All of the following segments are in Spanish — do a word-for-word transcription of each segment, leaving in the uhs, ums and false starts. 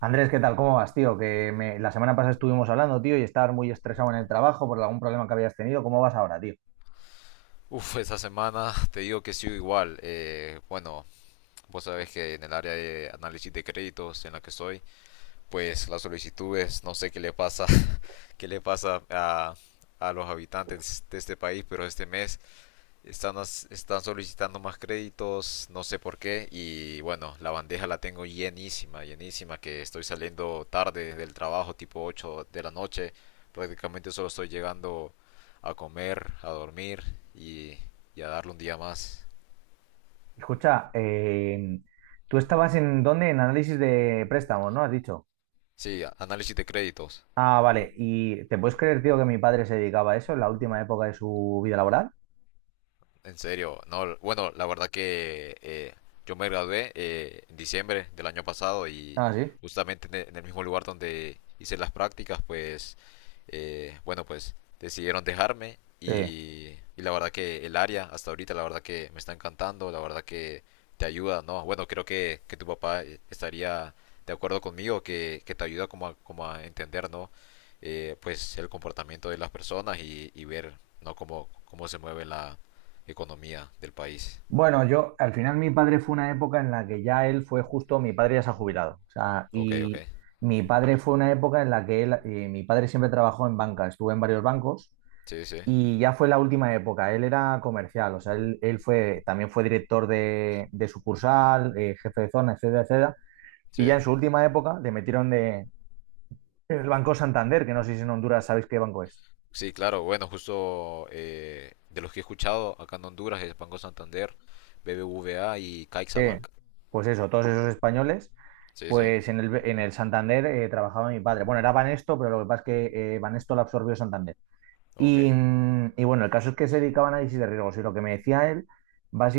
Andrés, ¿qué tal? ¿Cómo vas, tío? Que me- la semana pasada estuvimos hablando, tío, y estabas muy estresado en el trabajo por algún problema que habías tenido. ¿Cómo vas ahora, tío? Uf, esta semana te digo que sigo igual. Eh, bueno, vos sabés que en el área de análisis de créditos en la que estoy, pues las solicitudes, no sé qué le pasa, qué le pasa a, a los habitantes de este país, pero este mes están, están solicitando más créditos, no sé por qué. Y bueno, la bandeja la tengo llenísima, llenísima, que estoy saliendo tarde del trabajo, tipo ocho de la noche. Prácticamente solo estoy llegando a comer, a dormir y, y a darle un día más. Escucha, eh, ¿tú estabas en dónde? En análisis de préstamos, ¿no? Has dicho. Sí, análisis de créditos. Ah, vale. ¿Y te puedes creer, tío, que mi padre se dedicaba a eso en la última época de su vida laboral? En serio, no, bueno, la verdad que eh, yo me gradué eh, en diciembre del año pasado y Ah, sí. justamente en e- en el mismo lugar donde hice las prácticas, pues, eh, bueno, pues decidieron dejarme Sí. y, y la verdad que el área hasta ahorita, la verdad que me está encantando, la verdad que te ayuda, ¿no? Bueno, creo que, que tu papá eh, estaría de acuerdo conmigo, que, que te ayuda como a, como a entender, ¿no? Eh, pues el comportamiento de las personas y, y ver, ¿no? Cómo, cómo se mueve economía del país. Bueno, yo, al final mi padre fue una época en la que ya él fue justo, mi padre ya se ha jubilado. O sea, Ok, ok. y mi padre fue una época en la que él, eh, mi padre siempre trabajó en banca, estuvo en varios bancos. Sí, sí, Y ya fue la última época, él era comercial, o sea, él, él fue, también fue director de, de sucursal, eh, jefe de zona, etcétera, etcétera. Y sí. ya en su última época le metieron de, el Banco Santander, que no sé si en Honduras sabéis qué banco es. Sí, claro, bueno, justo eh, de los que he escuchado acá en Honduras es Banco Santander, B B V A y Eh, CaixaBank. pues eso, todos esos españoles, Sí, sí, pues en el, en el Santander eh, trabajaba mi padre. Bueno, era Banesto, pero lo que pasa es que eh, Banesto lo absorbió Santander. Y, ok. mm, y bueno, el caso es que se dedicaba a análisis de riesgos y lo que me decía él,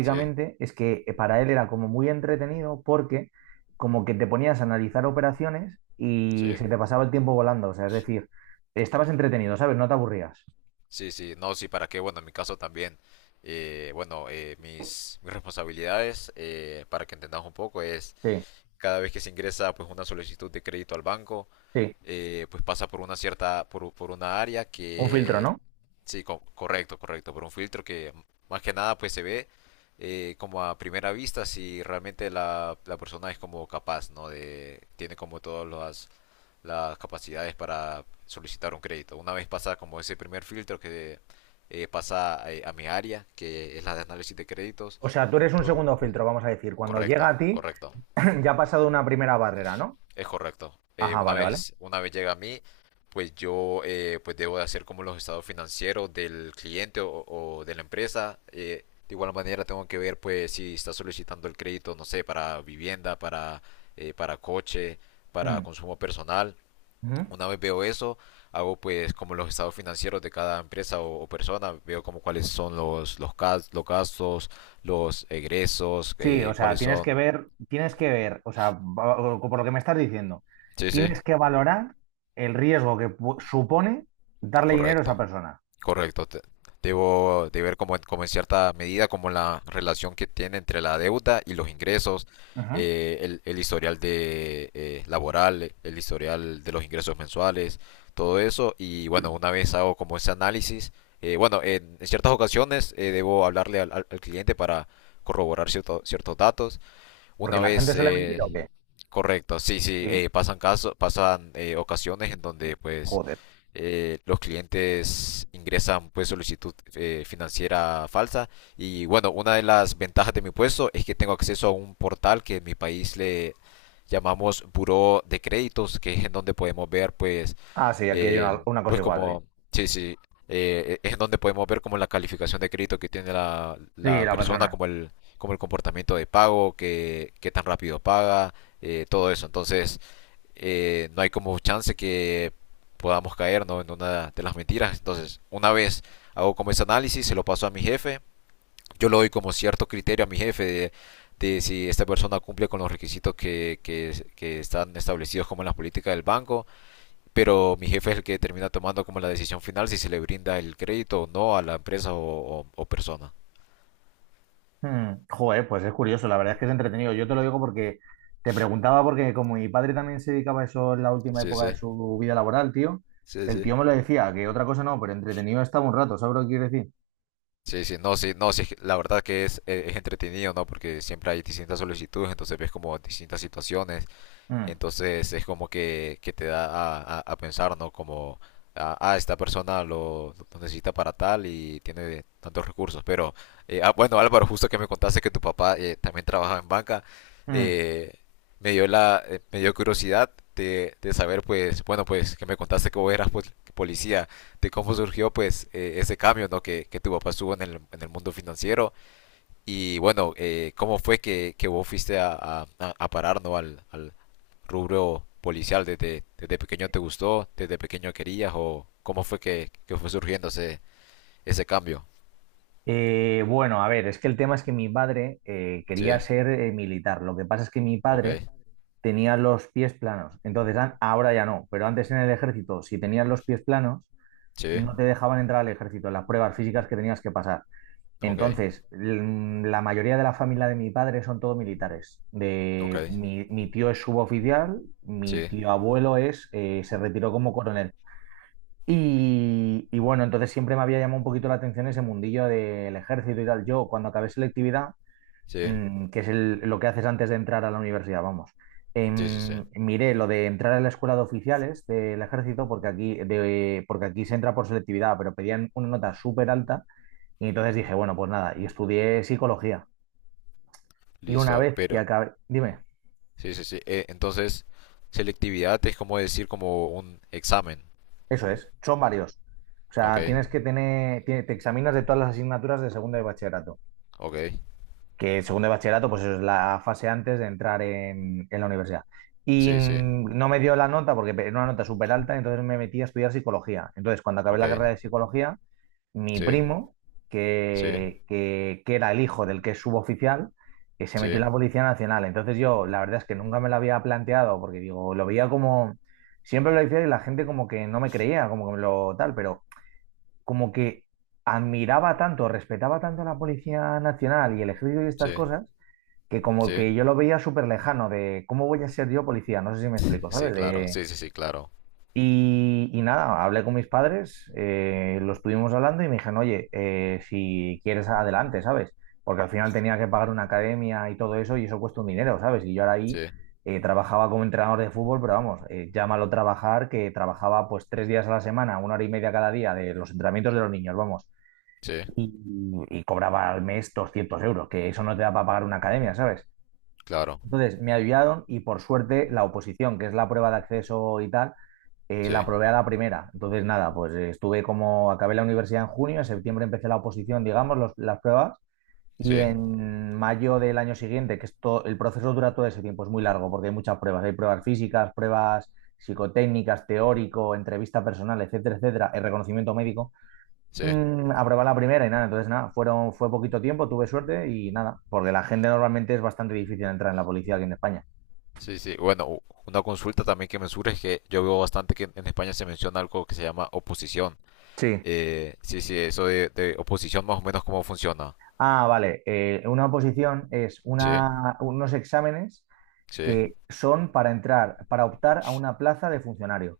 Sí, es que eh, para él era como muy entretenido porque como que te ponías a analizar operaciones y sí. se te pasaba el tiempo volando, o sea, es decir, estabas entretenido, ¿sabes? No te aburrías. Sí, sí, no, sí, ¿para qué? Bueno, en mi caso también. eh, bueno, eh, mis, mis responsabilidades, eh, para que entendamos un poco, es Sí, cada vez que se ingresa pues una solicitud de crédito al banco, sí, eh, pues pasa por una cierta, por, por una área un filtro, que ¿no? Sí, co- correcto, correcto. Por un filtro que más que nada pues se ve eh, como a primera vista si realmente la, la persona es como capaz, ¿no? De, tiene como todas las, las capacidades para solicitar un crédito. Una vez pasa como ese primer filtro que eh, pasa a, a mi área, que es la de análisis de créditos, O sea, tú eres un entonces- segundo filtro, vamos a decir, cuando llega correcto, a ti. correcto. Ya ha pasado una primera barrera, ¿no? Es correcto. Eh, Ajá, una vale, vale. vez, una vez llega a mí, pues yo eh, pues debo de hacer como los estados financieros del cliente o, o de la empresa. Eh, de igual manera tengo que ver pues si está solicitando el crédito, no sé, para vivienda, para, eh, para coche, para Mm, consumo personal. ujú. Una vez veo eso, hago pues como los estados financieros de cada empresa o, o persona, veo como cuáles son los, los, gas- los gastos, los egresos, Sí, eh, o sea, cuáles tienes que son. ver, tienes que ver, o sea, va- o- por lo que me estás diciendo, Sí, sí, tienes que valorar el riesgo que pu- supone darle dinero a esa correcto. persona. Correcto. te- Debo de ver como, en como en cierta medida como la relación que tiene entre la deuda y los ingresos, Ujú. eh, el, el historial de eh, laboral, el historial de los ingresos mensuales, todo eso. Y bueno, una vez hago como ese análisis, eh, bueno, en, en ciertas ocasiones eh, debo hablarle al, al- al cliente para corroborar cierto- ciertos datos. Una Porque la gente vez, suele mentir o eh, qué. correcto, sí, sí, Sí. eh, pasan casos, pasan eh, ocasiones en donde pues Joder. eh, los clientes ingresan pues solicitud eh, financiera falsa y bueno, una de las ventajas de mi puesto es que tengo acceso a un portal que en mi país le llamamos Buró de Créditos, que es en donde podemos ver pues Ah, sí, aquí hay eh, una, una cosa pues igual, sí. como, sí, sí, eh, es en donde podemos ver como la calificación de crédito que tiene la, Sí, la la persona, persona. como el, como el comportamiento de pago, que qué tan rápido paga, eh, todo eso. Entonces, eh, no hay como chance que podamos caer, ¿no?, en una de las mentiras. Entonces, una vez hago como ese análisis, se lo paso a mi jefe, yo le doy como cierto criterio a mi jefe de, de si esta persona cumple con los requisitos que, que, que están establecidos como en las políticas del banco, pero mi jefe es el que termina tomando como la decisión final si se le brinda el crédito o no a la empresa o, o- o persona. Hmm. Joder, pues es curioso, la verdad es que es entretenido. Yo te lo digo porque te preguntaba, porque como mi padre también se dedicaba a eso en la última Sí, sí, época de su vida laboral, tío, sí, el sí. tío me lo decía, que otra cosa no, pero entretenido estaba un rato, ¿sabes lo que quiero decir? Sí, sí, no, sí, no, sí, la verdad que es, eh, es entretenido, ¿no? Porque siempre hay distintas solicitudes, entonces ves como distintas situaciones. Mm, Entonces es como que, que te da a, a- a pensar, ¿no? Como, ah, ah, esta persona lo, lo necesita para tal y tiene tantos recursos. Pero, eh, ah, bueno, Álvaro, justo que me contaste que tu papá eh, también trabajaba en banca, mm. eh, me dio la, eh, me dio curiosidad de, de saber, pues, bueno, pues, que me contaste que vos eras pol- policía, de cómo surgió, pues, eh, ese cambio, ¿no? Que, que tu papá estuvo en el, en el mundo financiero y, bueno, eh, cómo fue que, que vos fuiste a, a- a- a parar, ¿no? Al, al, rubro policial, desde, desde pequeño te gustó, desde pequeño querías, o cómo fue que, que fue surgiendo ese, ese cambio? Eh, bueno, a ver, es que el tema es que mi padre eh, Sí, quería ser eh, militar. Lo que pasa es que mi ok, padre tenía los pies planos. Entonces, an- ahora ya no, pero antes en el ejército, si tenías los pies planos, sí, no te dejaban entrar al ejército, en las pruebas físicas que tenías que pasar. ok, Entonces, l- la mayoría de la familia de mi padre son todos militares. ok, De, mi, mi tío es suboficial, mi sí, tío abuelo es, eh, se retiró como coronel. Y, y bueno, entonces siempre me había llamado un poquito la atención ese mundillo del ejército y tal. Yo, cuando acabé selectividad, sí, mm, que es el- lo que haces antes de entrar a la universidad, vamos, sí, sí, sí, em, miré lo de entrar a la escuela de oficiales del ejército, porque aquí, de, porque aquí se entra por selectividad, pero pedían una nota súper alta. Y entonces dije, bueno, pues nada, y estudié psicología. Y una listo, vez que pero acabé, dime, sí, sí, sí, eh, entonces selectividad es como decir como un examen, eso es, son varios. O ok, sea, tienes que tener, tiene- te examinas de todas las asignaturas de segundo de bachillerato. ok, Que segundo de bachillerato, pues eso es la fase antes de entrar en, en la universidad. Y sí, sí, mm, no me dio la nota porque era una nota súper alta, entonces me metí a estudiar psicología. Entonces, cuando acabé ok, la carrera de psicología, mi sí, primo, sí, que, que, que era el hijo del que es suboficial, que se sí, metió en la Policía Nacional. Entonces yo, la verdad es que nunca me lo había planteado porque digo, lo veía como, siempre lo decía y la gente como que no me creía, como que me lo tal, pero como que admiraba tanto, respetaba tanto a la Policía Nacional y el ejército y estas sí, cosas que como sí, que yo lo veía súper lejano de cómo voy a ser yo policía, no sé si me explico, sí, ¿sabes? claro, De... sí, sí, sí, claro, Y, y nada, hablé con mis padres, eh, lo estuvimos hablando y me dijeron, oye, eh, si quieres adelante, ¿sabes? Porque al final tenía que pagar una academia y todo eso y eso cuesta un dinero, ¿sabes? Y yo ahora sí, ahí eh, trabajaba como entrenador de fútbol, pero vamos, eh, llámalo trabajar, que trabajaba pues tres días a la semana, una hora y media cada día de los entrenamientos de los niños, vamos. sí, Y, y cobraba al mes doscientos euros, que eso no te da para pagar una academia, ¿sabes? claro, Entonces me ayudaron y por suerte la oposición, que es la prueba de acceso y tal, eh, la sí, aprobé a la primera. Entonces nada, pues eh, estuve como, acabé la universidad en junio, en septiembre empecé la oposición, digamos, los- las pruebas, y sí, en mayo del año siguiente, que esto, el proceso dura todo ese tiempo, es muy largo porque hay muchas pruebas, hay pruebas físicas, pruebas psicotécnicas, teórico, entrevista personal, etcétera, etcétera, el reconocimiento médico. sí, Mm, aprobé la primera y nada, entonces nada, fueron, fue poquito tiempo, tuve suerte y nada, porque la gente normalmente es bastante difícil entrar en la policía aquí en España. sí, sí. Bueno, u- una consulta también que me surge es que yo veo bastante que en en España se menciona algo que se llama oposición. Sí. Eh, sí, sí, ¿eso de, de oposición más o menos cómo funciona? Ah, vale. Eh, una oposición es Sí, una, unos exámenes sí, que son para entrar, para optar a una plaza de funcionario.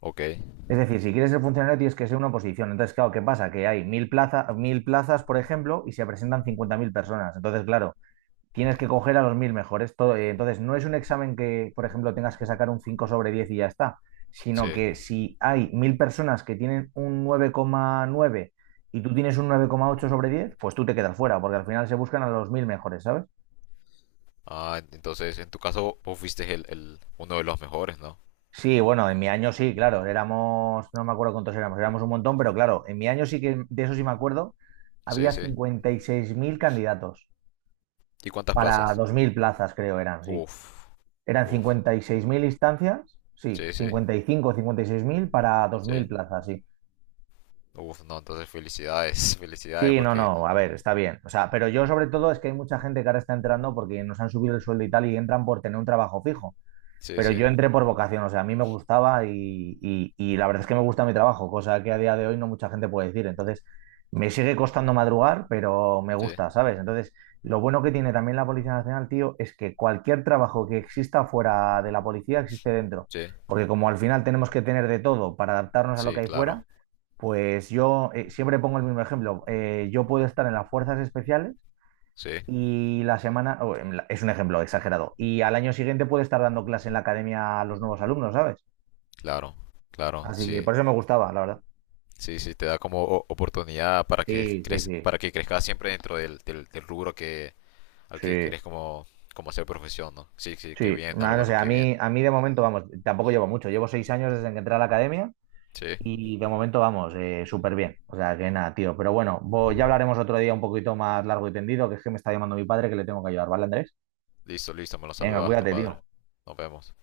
ok, Es decir, si quieres ser funcionario tienes que ser una oposición. Entonces, claro, ¿qué pasa? Que hay mil plaza, mil plazas, por ejemplo, y se presentan cincuenta mil personas. Entonces, claro, tienes que coger a los mil mejores. Todo, eh, entonces, no es un examen que, por ejemplo, tengas que sacar un cinco sobre diez y ya está, sino sí. que si hay mil personas que tienen un nueve coma nueve y tú tienes un nueve coma ocho sobre diez, pues tú te quedas fuera, porque al final se buscan a los mil mejores, ¿sabes? ¿Ah, en- entonces en tu caso vos fuiste el, el- uno de los mejores, no? Sí, bueno, en mi año sí, claro, éramos, no me acuerdo cuántos éramos, éramos un montón, pero claro, en mi año sí que, de eso sí me acuerdo, Sí, había sí. cincuenta y seis mil candidatos ¿Y cuántas para plazas? dos mil plazas, creo eran, sí. Uf, Eran uf, cincuenta y seis mil instancias, sí, sí, sí, cincuenta y cinco o cincuenta y seis mil para dos mil sí. plazas, sí. Uf, no, entonces felicidades, felicidades Sí, no, porque. no, a ver, está bien. O sea, pero yo sobre todo es que hay mucha gente que ahora está entrando porque nos han subido el sueldo y tal y entran por tener un trabajo fijo. Sí, Pero sí, yo entré por vocación, o sea, a mí me gustaba y, y- y la verdad es que me gusta mi trabajo, cosa que a día de hoy no mucha gente puede decir. Entonces, me sigue costando madrugar, pero me sí, gusta, ¿sabes? Entonces, lo bueno que tiene también la Policía Nacional, tío, es que cualquier trabajo que exista fuera de la policía existe dentro. sí, Porque como al final tenemos que tener de todo para adaptarnos a lo que sí, hay claro, fuera, pues yo eh, siempre pongo el mismo ejemplo. Eh, yo puedo estar en las fuerzas especiales sí, y la semana, o en la- es un ejemplo exagerado, y al año siguiente puede estar dando clase en la academia a los nuevos alumnos, ¿sabes? claro, claro, Así que sí. por eso me gustaba, la verdad. Sí, sí, te da como o- oportunidad para que Sí, sí, crez- sí, para que crezcas siempre dentro del, del, del rubro que al que sí, querés como como hacer profesión, ¿no? Sí, sí, qué sí. bien, Ma- No sé, Álvaro, a qué bien. mí, a mí de momento, vamos, tampoco llevo mucho, llevo seis años desde que entré a la academia Sí, y de momento, vamos, eh, súper bien. O sea, que nada, tío, pero bueno, vo- ya hablaremos otro día un poquito más largo y tendido, que es que me está llamando mi padre que le tengo que ayudar, ¿vale, Andrés? listo, listo, me lo Venga, saludas a tu cuídate, padre. tío. Nos vemos.